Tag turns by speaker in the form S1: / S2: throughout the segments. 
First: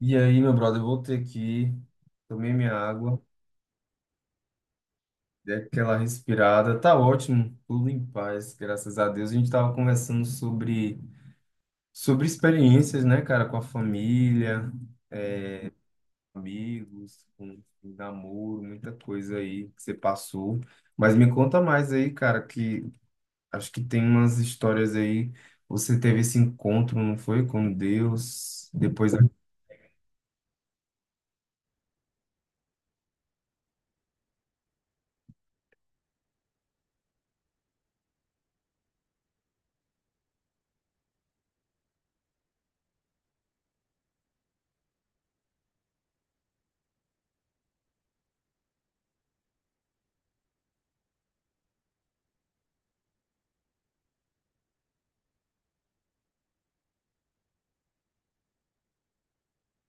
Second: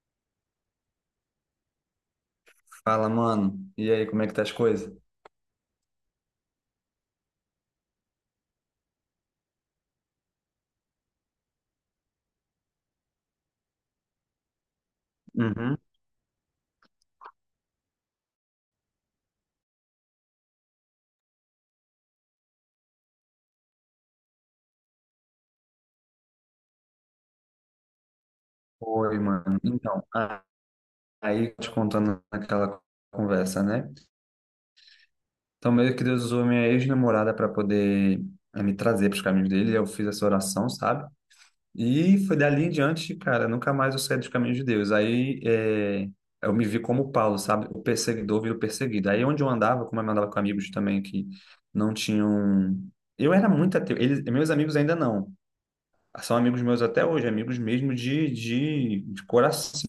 S1: E aí, meu brother, eu voltei aqui, tomei minha
S2: Fala,
S1: água,
S2: mano. E aí, como é que tá as coisas?
S1: dei aquela respirada, tá ótimo, tudo em paz, graças a Deus. A gente tava conversando sobre experiências, né, cara, com a família,
S2: Uhum.
S1: amigos, com namoro, muita coisa aí que você passou. Mas me conta mais aí, cara, que acho que tem umas histórias aí. Você teve esse encontro, não foi? Com Deus, depois.
S2: Oi, mano. Então, aí te contando aquela conversa, né? Então, meio que Deus usou minha ex-namorada para poder me trazer para os caminhos dele. Eu fiz essa oração, sabe? E foi dali em diante, cara, nunca mais eu saí dos caminhos de Deus. Aí eu me vi como Paulo, sabe? O perseguidor vira o perseguido. Aí onde eu andava, como eu andava com amigos também que não tinham. Eu era muito ateu. Eles, meus amigos ainda não são amigos meus até hoje, amigos mesmo de coração,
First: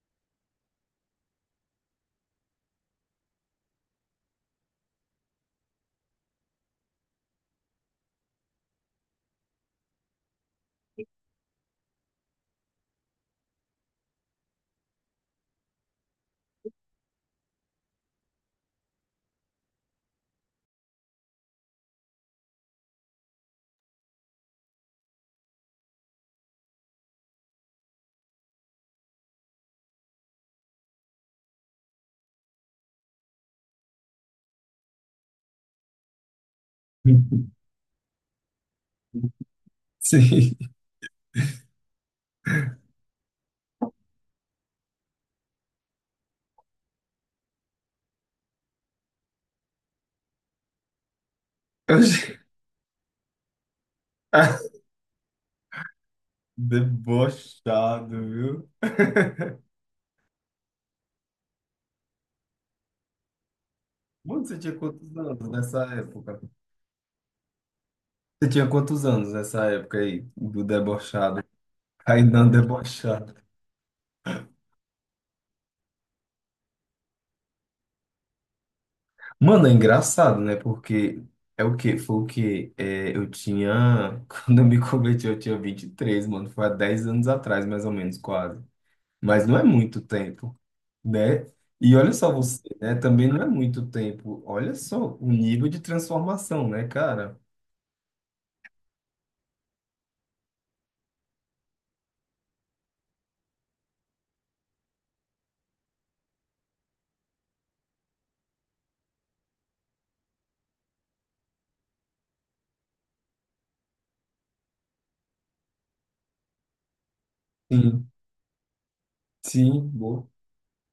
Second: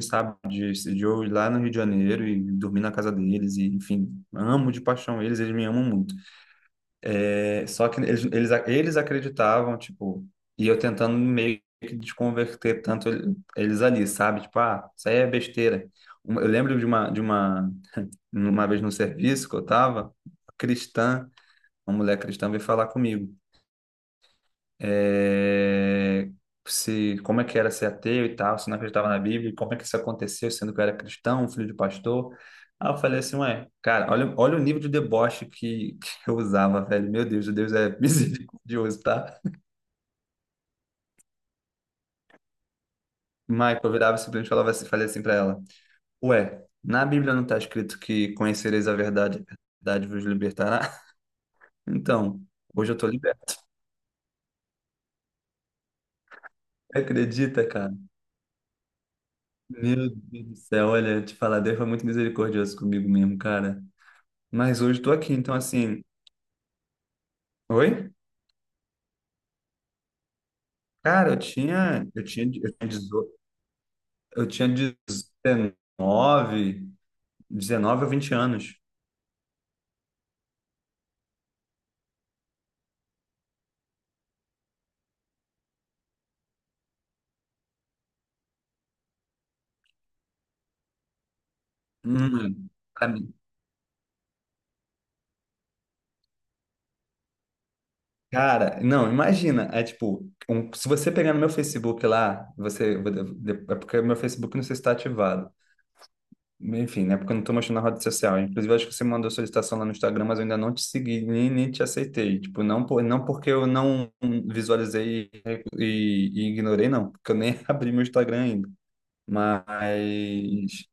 S2: sabe? De eu ir lá no Rio de Janeiro e dormir na casa deles, e enfim, amo de paixão eles, eles me amam muito. É, só que eles acreditavam, tipo, e eu tentando meio que desconverter tanto eles ali, sabe? Tipo, ah, isso aí é besteira. Eu lembro de uma vez no serviço que eu tava, cristã, uma mulher cristã veio falar comigo, é, se como é que era ser ateu e tal, se não acreditava na Bíblia, e como é que isso aconteceu, sendo que eu era cristão, filho de pastor. Aí eu falei assim, ué, cara, olha, olha o nível de deboche que eu usava, velho. Meu Deus, Deus é misericordioso, tá?
S1: Sim.
S2: Michael, eu virava e simplesmente falava assim, falei assim pra ela, ué, na Bíblia não tá escrito que conhecereis a verdade vos libertará?
S1: Eu
S2: Então, hoje eu tô liberto. Acredita, cara?
S1: Debochado, viu?
S2: Meu Deus do céu, olha, te falar, Deus foi muito misericordioso comigo mesmo, cara.
S1: Mano, você tinha
S2: Mas hoje tô
S1: quantos
S2: aqui,
S1: anos
S2: então
S1: nessa
S2: assim,
S1: época?
S2: oi?
S1: Você tinha quantos anos nessa época aí do
S2: Cara,
S1: debochado? Kainan debochado.
S2: eu tinha dezenove ou 20 anos.
S1: Mano, é engraçado, né? Porque é o quê? Foi o quê? É, eu tinha. Quando eu me converti, eu tinha 23, mano. Foi há 10 anos atrás, mais ou menos, quase. Mas não é muito tempo, né? E olha só você,
S2: Hum,
S1: né?
S2: pra
S1: Também
S2: mim.
S1: não é muito tempo. Olha só o nível de transformação, né, cara?
S2: Cara, não, imagina, é tipo, se você pegar no meu Facebook lá, você, é porque o meu Facebook não sei se está ativado. Enfim, né? Porque eu não tô mostrando na rede social. Inclusive, eu acho que você mandou solicitação lá no Instagram, mas eu ainda não te segui, nem te aceitei. Tipo, não, não porque eu não visualizei e ignorei, não. Porque eu nem abri meu
S1: Sim,
S2: Instagram ainda.
S1: sim, boa.
S2: Mas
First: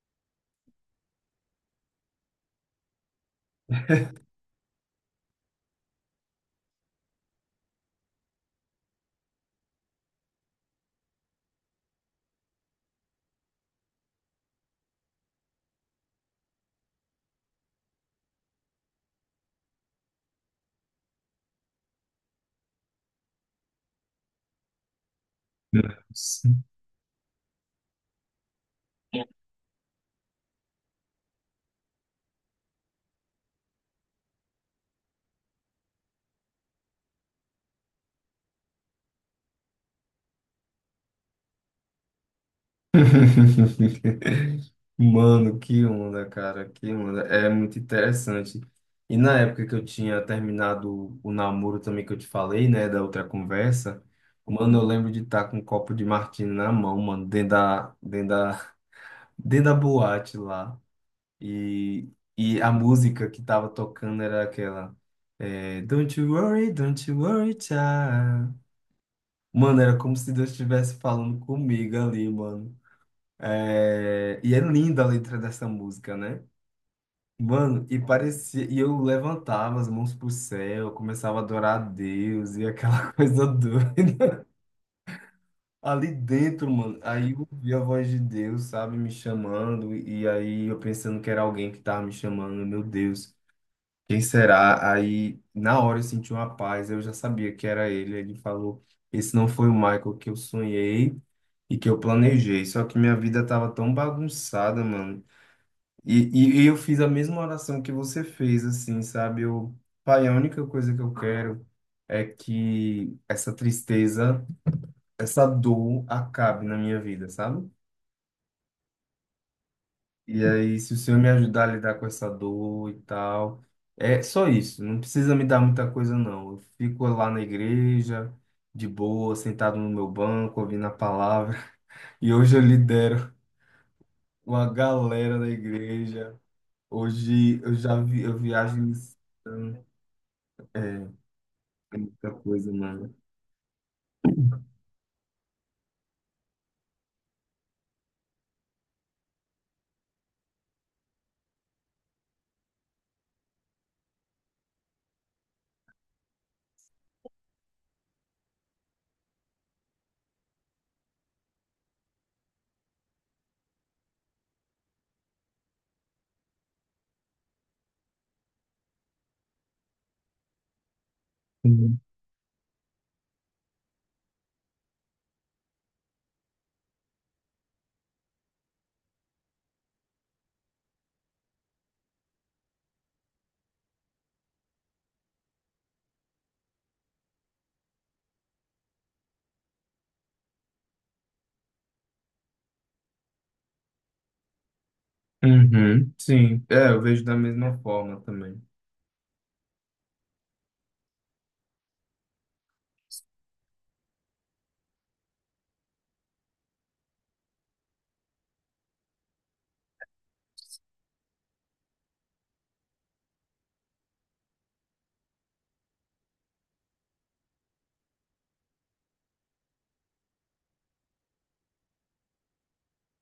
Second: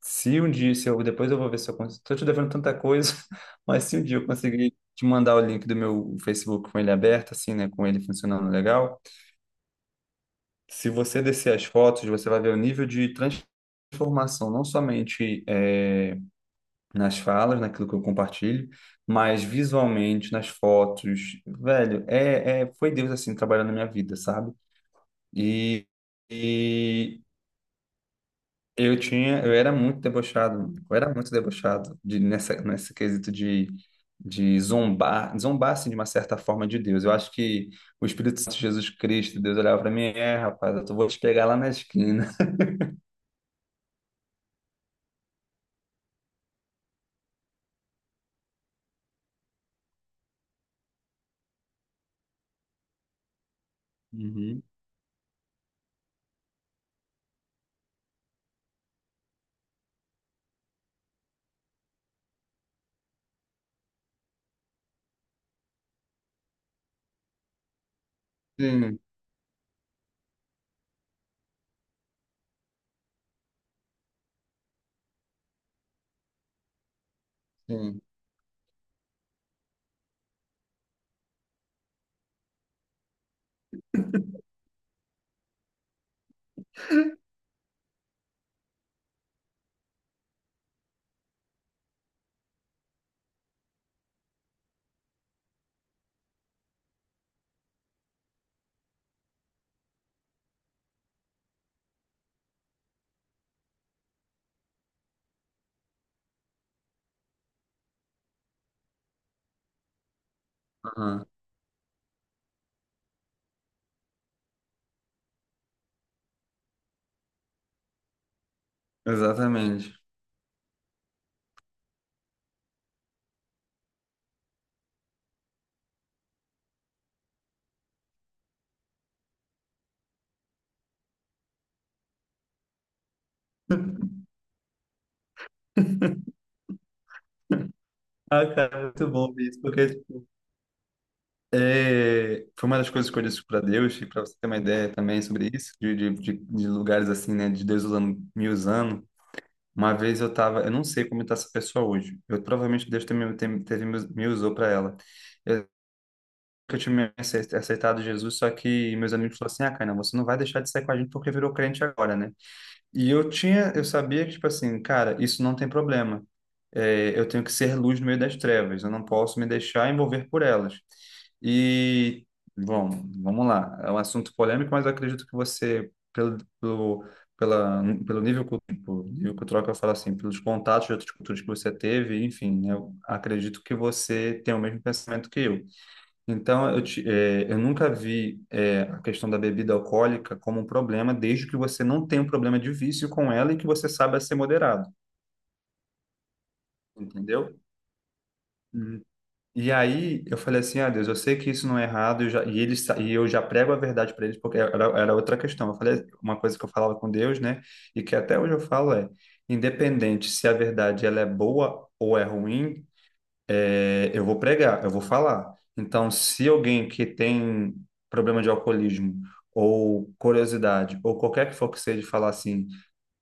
S2: se um dia, se eu, depois eu vou ver se eu consigo. Tô te devendo tanta coisa, mas se um dia eu conseguir te mandar o link do meu Facebook com ele aberto, assim, né? Com ele funcionando legal. Se você descer as fotos, você vai ver o nível de transformação, não somente, é, nas falas, naquilo que eu compartilho, mas visualmente, nas fotos, velho, foi Deus assim trabalhando na minha vida, sabe? E, e eu era muito debochado, eu era muito debochado nessa, nesse quesito de zombar, zombar assim de uma certa forma de Deus. Eu acho que o Espírito Santo, Jesus Cristo, Deus olhava para mim, rapaz, vou te pegar lá na esquina.
S1: Mano, que onda, cara, que onda. É muito interessante. E na época que eu tinha terminado o namoro também que eu te falei, né, da outra conversa,
S2: Uhum.
S1: mano, eu lembro de estar com um copo de martini na mão, mano, dentro da, dentro da boate lá. E, e a música que tava tocando era aquela, é, don't you worry, child.
S2: Sim,
S1: Mano, era como se Deus estivesse falando comigo ali, mano. É, E é linda a letra dessa música, né? Mano, e
S2: sim,
S1: parecia. E eu levantava as mãos pro céu, começava a adorar a Deus e aquela coisa doida. Ali dentro, mano, aí eu ouvi a voz de Deus, sabe, me chamando, e aí eu pensando que era alguém que tava me chamando, meu Deus, quem será? Aí na hora eu senti uma paz, eu já sabia que era ele. Ele falou: Esse não foi o Michael que eu sonhei e que eu planejei, só que minha vida tava tão bagunçada, mano. E eu fiz a mesma oração que você fez, assim, sabe? Eu, pai, a única coisa que eu
S2: aham,
S1: quero é que essa tristeza, essa dor acabe na minha vida, sabe?
S2: exatamente.
S1: E aí, se o Senhor me ajudar a lidar com essa dor e tal, é só isso, não precisa me dar muita coisa, não. Eu fico lá na igreja, de boa, sentado no meu banco, ouvindo a palavra, e hoje eu lidero uma galera da igreja. Hoje eu já vi, eu
S2: Ah,
S1: viajo em
S2: cara, muito bom ver isso,
S1: missão.
S2: porque
S1: É, é muita
S2: é, foi
S1: coisa,
S2: uma das coisas
S1: mano.
S2: que eu disse para Deus, e para você ter uma ideia também sobre isso, de lugares assim, né, de Deus usando, me usando. Uma vez eu tava, eu não sei como está essa pessoa hoje. Eu provavelmente Deus também teve, me usou para ela. Eu, eu tinha aceitado Jesus, só que meus amigos falaram assim: Ah, Caína, você não vai deixar de sair com a gente porque virou crente agora, né? E eu sabia que, tipo assim, cara, isso não tem problema. É, eu tenho que ser luz no meio das trevas, eu não posso me deixar envolver por elas.
S1: Uhum.
S2: E, bom, vamos lá. É um assunto polêmico, mas eu acredito que você, pelo nível, tipo, nível cultural que eu falo assim, pelos contatos de outras culturas que você teve, enfim, eu acredito que você tem o mesmo pensamento que eu. Então, eu nunca vi, a questão da bebida alcoólica como um problema, desde que você não tenha um problema de vício com ela e que você saiba ser moderado,
S1: Uhum, sim, é, eu vejo da
S2: entendeu?
S1: mesma forma também.
S2: Uhum. E aí eu falei assim, ah, Deus, eu sei que isso não é errado, eu já- e, eles, sa- e eu já prego a verdade para eles, porque era outra questão. Eu falei uma coisa que eu falava com Deus, né? E que até hoje eu falo independente se a verdade ela é boa ou é ruim, eu vou pregar, eu vou falar. Então, se alguém que tem problema de alcoolismo ou curiosidade ou qualquer que for que seja falar assim,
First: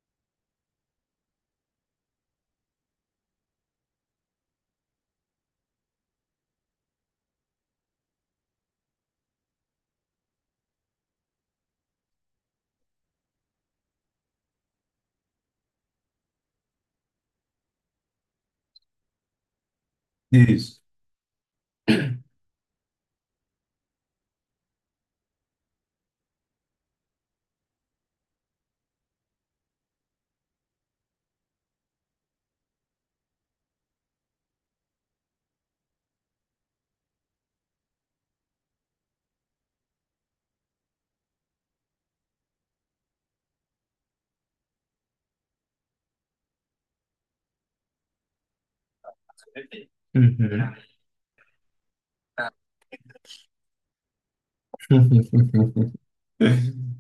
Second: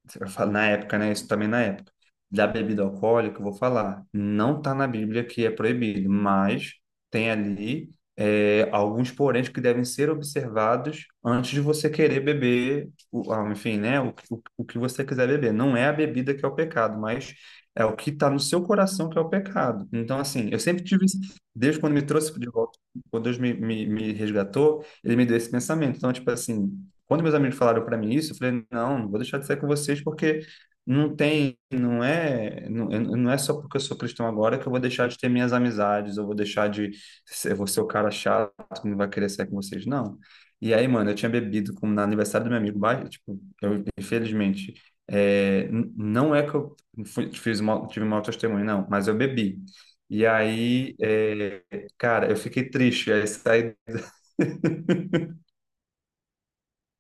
S2: você vai falar na época, né? Isso também na época. Da bebida alcoólica, eu vou falar. Não está na Bíblia que é proibido, mas tem ali, alguns poréns que devem ser observados antes de você querer beber, enfim, né? O que você quiser beber. Não é a bebida que é o pecado, mas é o que está no seu coração que é o pecado. Então, assim, eu
S1: Isso.
S2: sempre tive desde quando me trouxe de volta, quando Deus me resgatou, ele me deu esse pensamento. Então, tipo assim. Quando meus amigos falaram para mim isso, eu falei, não, não vou deixar de sair com vocês porque não tem, não é, não, não é só porque eu sou cristão agora que eu vou deixar de ter minhas amizades, eu vou ser o cara chato que não vai querer sair com vocês, não. E aí, mano, eu tinha bebido no aniversário do meu amigo, tipo, infelizmente, não é que eu fiz mal, tive mau testemunho, não, mas eu bebi. E
S1: Uhum.
S2: aí, cara, eu fiquei triste, aí saí.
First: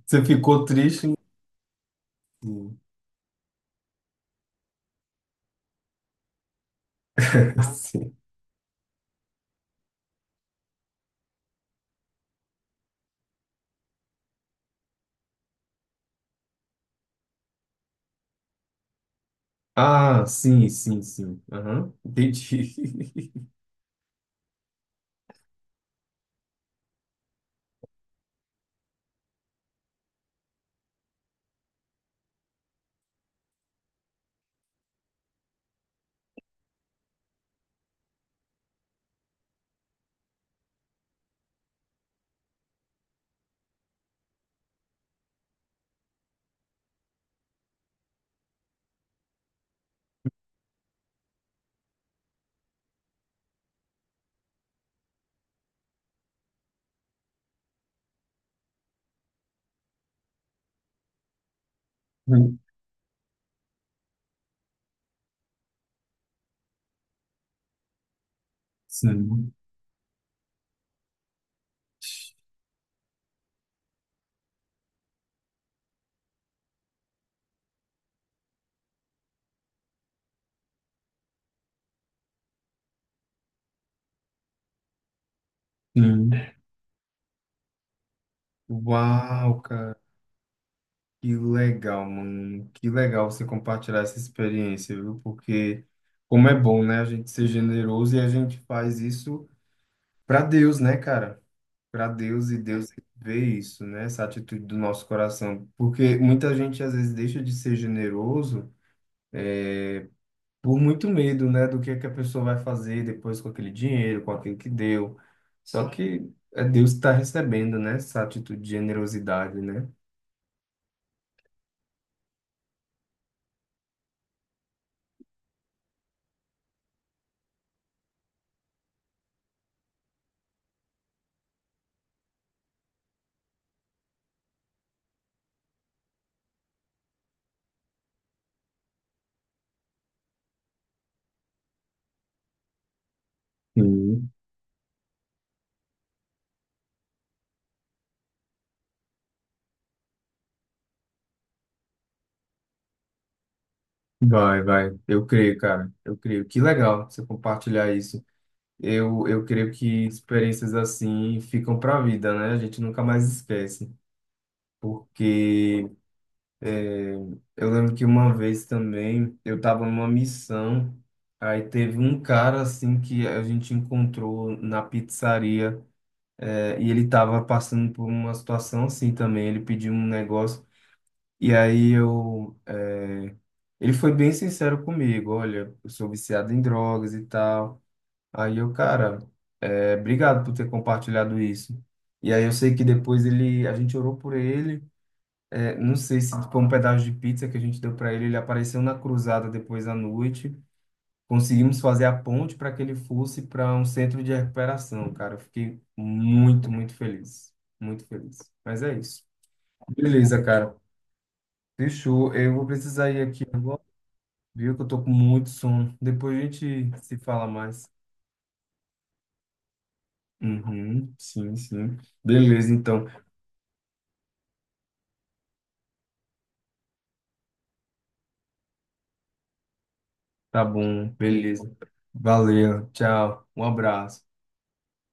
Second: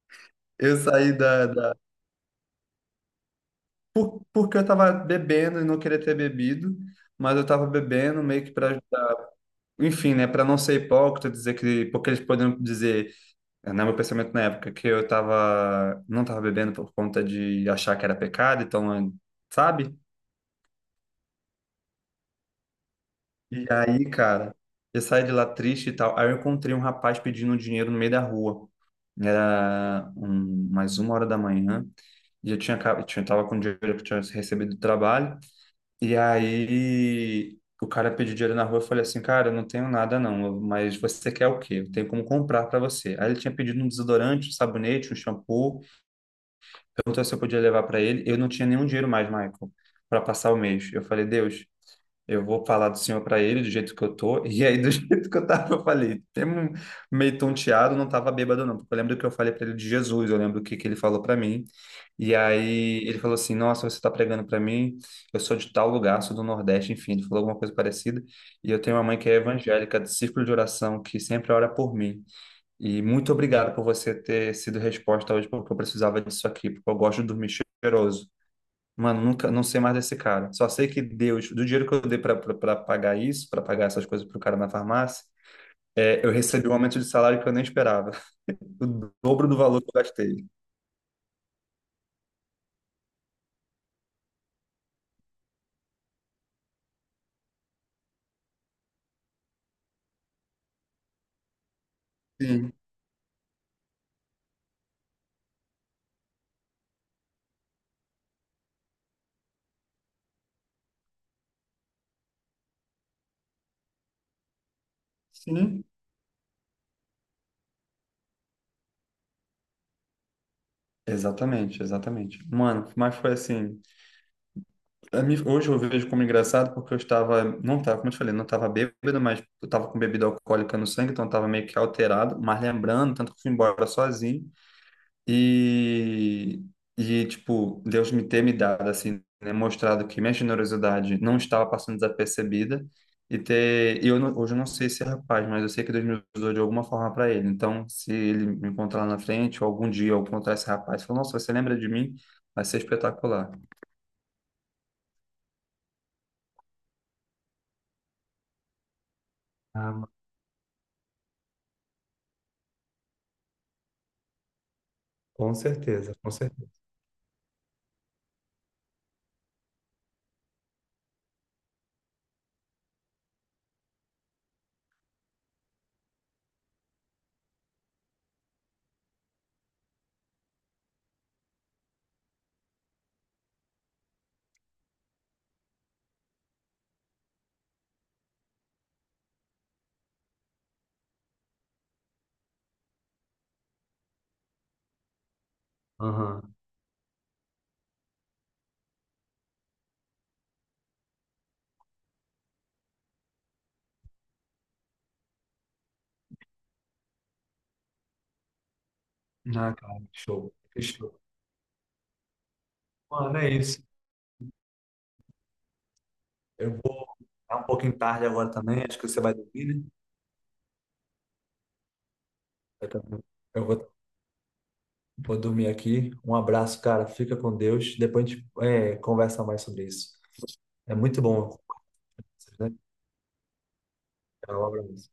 S1: Você ficou
S2: eu
S1: triste?
S2: saí
S1: Em-
S2: da, da- por, Porque eu tava bebendo e não queria ter bebido, mas eu tava
S1: Sim.
S2: bebendo meio que para, enfim, né, para não ser hipócrita, dizer que, porque eles poderiam dizer, né, meu pensamento na época que eu tava não tava bebendo por conta de achar que era pecado, então, sabe?
S1: Ah, sim, sim, sim. Aham, entendi.
S2: E aí, cara, eu saí de lá triste e tal. Aí eu encontrei um rapaz pedindo dinheiro no meio da rua. Era mais 1 hora da manhã. E eu tinha, acab- tinha, tava com o dinheiro que eu tinha recebido do trabalho. E aí o cara pediu dinheiro na rua, eu falei assim, cara, eu não tenho nada, não, mas você quer o quê? Eu tenho como comprar para você. Aí ele tinha pedido um desodorante, um sabonete, um shampoo, perguntou se eu podia levar para ele. Eu não tinha nenhum dinheiro mais, Michael, para passar o mês. Eu falei, Deus, eu vou falar do Senhor para ele do jeito que eu tô. E aí, do jeito que eu tava, eu falei, tem um, meio tonteado, não tava bêbado, não. Porque eu lembro que eu falei para ele de Jesus, eu lembro o que ele falou para mim. E
S1: Sim,
S2: aí ele falou assim: Nossa, você tá pregando para mim, eu sou de tal lugar, sou do Nordeste, enfim, ele falou alguma coisa parecida. E eu tenho uma mãe que é
S1: sim.
S2: evangélica, do círculo de oração, que sempre ora por mim. E muito obrigado por você ter sido resposta hoje, porque eu precisava disso aqui, porque eu gosto de dormir cheiroso. Mano, nunca, não sei mais desse cara. Só sei que Deus, do dinheiro que eu dei pra pagar isso, pra pagar essas coisas pro cara na farmácia, eu recebi um aumento de salário que eu nem esperava. O dobro do
S1: Uau,
S2: valor que
S1: cara,
S2: eu gastei.
S1: que legal, mano. Que legal você compartilhar essa experiência, viu? Porque como é bom, né? A gente ser generoso e a gente faz isso pra Deus, né, cara? Para Deus e
S2: Sim,
S1: Deus vê isso, né? Essa atitude do nosso coração, porque muita gente às vezes deixa de ser generoso por muito medo, né, do que é que a pessoa vai fazer depois com aquele dinheiro, com aquilo que deu.
S2: sim.
S1: Só que é Deus que está recebendo, né, essa atitude de generosidade, né?
S2: Exatamente, exatamente. Mano, mas foi assim. Hoje eu vejo como engraçado porque eu estava, não estava, como eu te falei, não estava bêbado, mas eu estava com bebida alcoólica no sangue, então eu estava meio que alterado. Mas lembrando, tanto que eu fui embora sozinho. E, tipo, Deus me ter me dado, assim, né, mostrado que minha generosidade não estava passando desapercebida e ter, e eu
S1: Sim.
S2: não, hoje eu não sei se é rapaz, mas eu sei que Deus me usou de alguma forma para ele. Então, se ele me encontrar lá na frente, ou algum dia eu encontrar esse rapaz, e falar, nossa, você lembra de mim? Vai ser espetacular.
S1: Vai, vai. Eu creio, cara. Eu creio. Que legal você compartilhar isso. Eu creio
S2: Ah,
S1: que
S2: mano,
S1: experiências assim ficam para a vida, né? A gente nunca mais esquece,
S2: com
S1: porque
S2: certeza, com certeza.
S1: é, eu lembro que uma vez também eu estava numa missão, aí teve um cara assim que a gente encontrou na pizzaria, é, e ele estava passando por uma situação assim também, ele pediu um negócio, e aí eu, é, ele foi bem sincero comigo, olha, eu sou viciado em drogas e tal. Aí eu, cara, é, obrigado por ter compartilhado isso. E aí eu sei que depois ele, a gente orou por ele. É, não sei se
S2: Aham.
S1: foi um pedaço de pizza que a gente deu para ele. Ele apareceu na cruzada depois à noite. Conseguimos fazer a ponte para que ele fosse para um centro de recuperação, cara. Eu fiquei muito, muito feliz. Muito feliz. Mas é isso.
S2: Ah, cara, que
S1: Beleza,
S2: show,
S1: cara.
S2: que show.
S1: Fechou. Eu vou precisar ir
S2: Mano,
S1: aqui
S2: é
S1: agora,
S2: isso.
S1: viu? Que eu tô com muito sono. Depois a
S2: Eu
S1: gente
S2: vou
S1: se fala
S2: ficar um
S1: mais.
S2: pouquinho tarde agora também, acho que você vai dormir, né?
S1: Uhum, sim, sim. Beleza,
S2: Eu
S1: então.
S2: também. Eu vou Vou dormir aqui. Um abraço, cara. Fica com Deus. Depois a gente, conversa mais sobre isso.
S1: Tá
S2: É
S1: bom.
S2: muito bom,
S1: Beleza.
S2: né?
S1: Valeu. Tchau. Um abraço.
S2: Um abraço.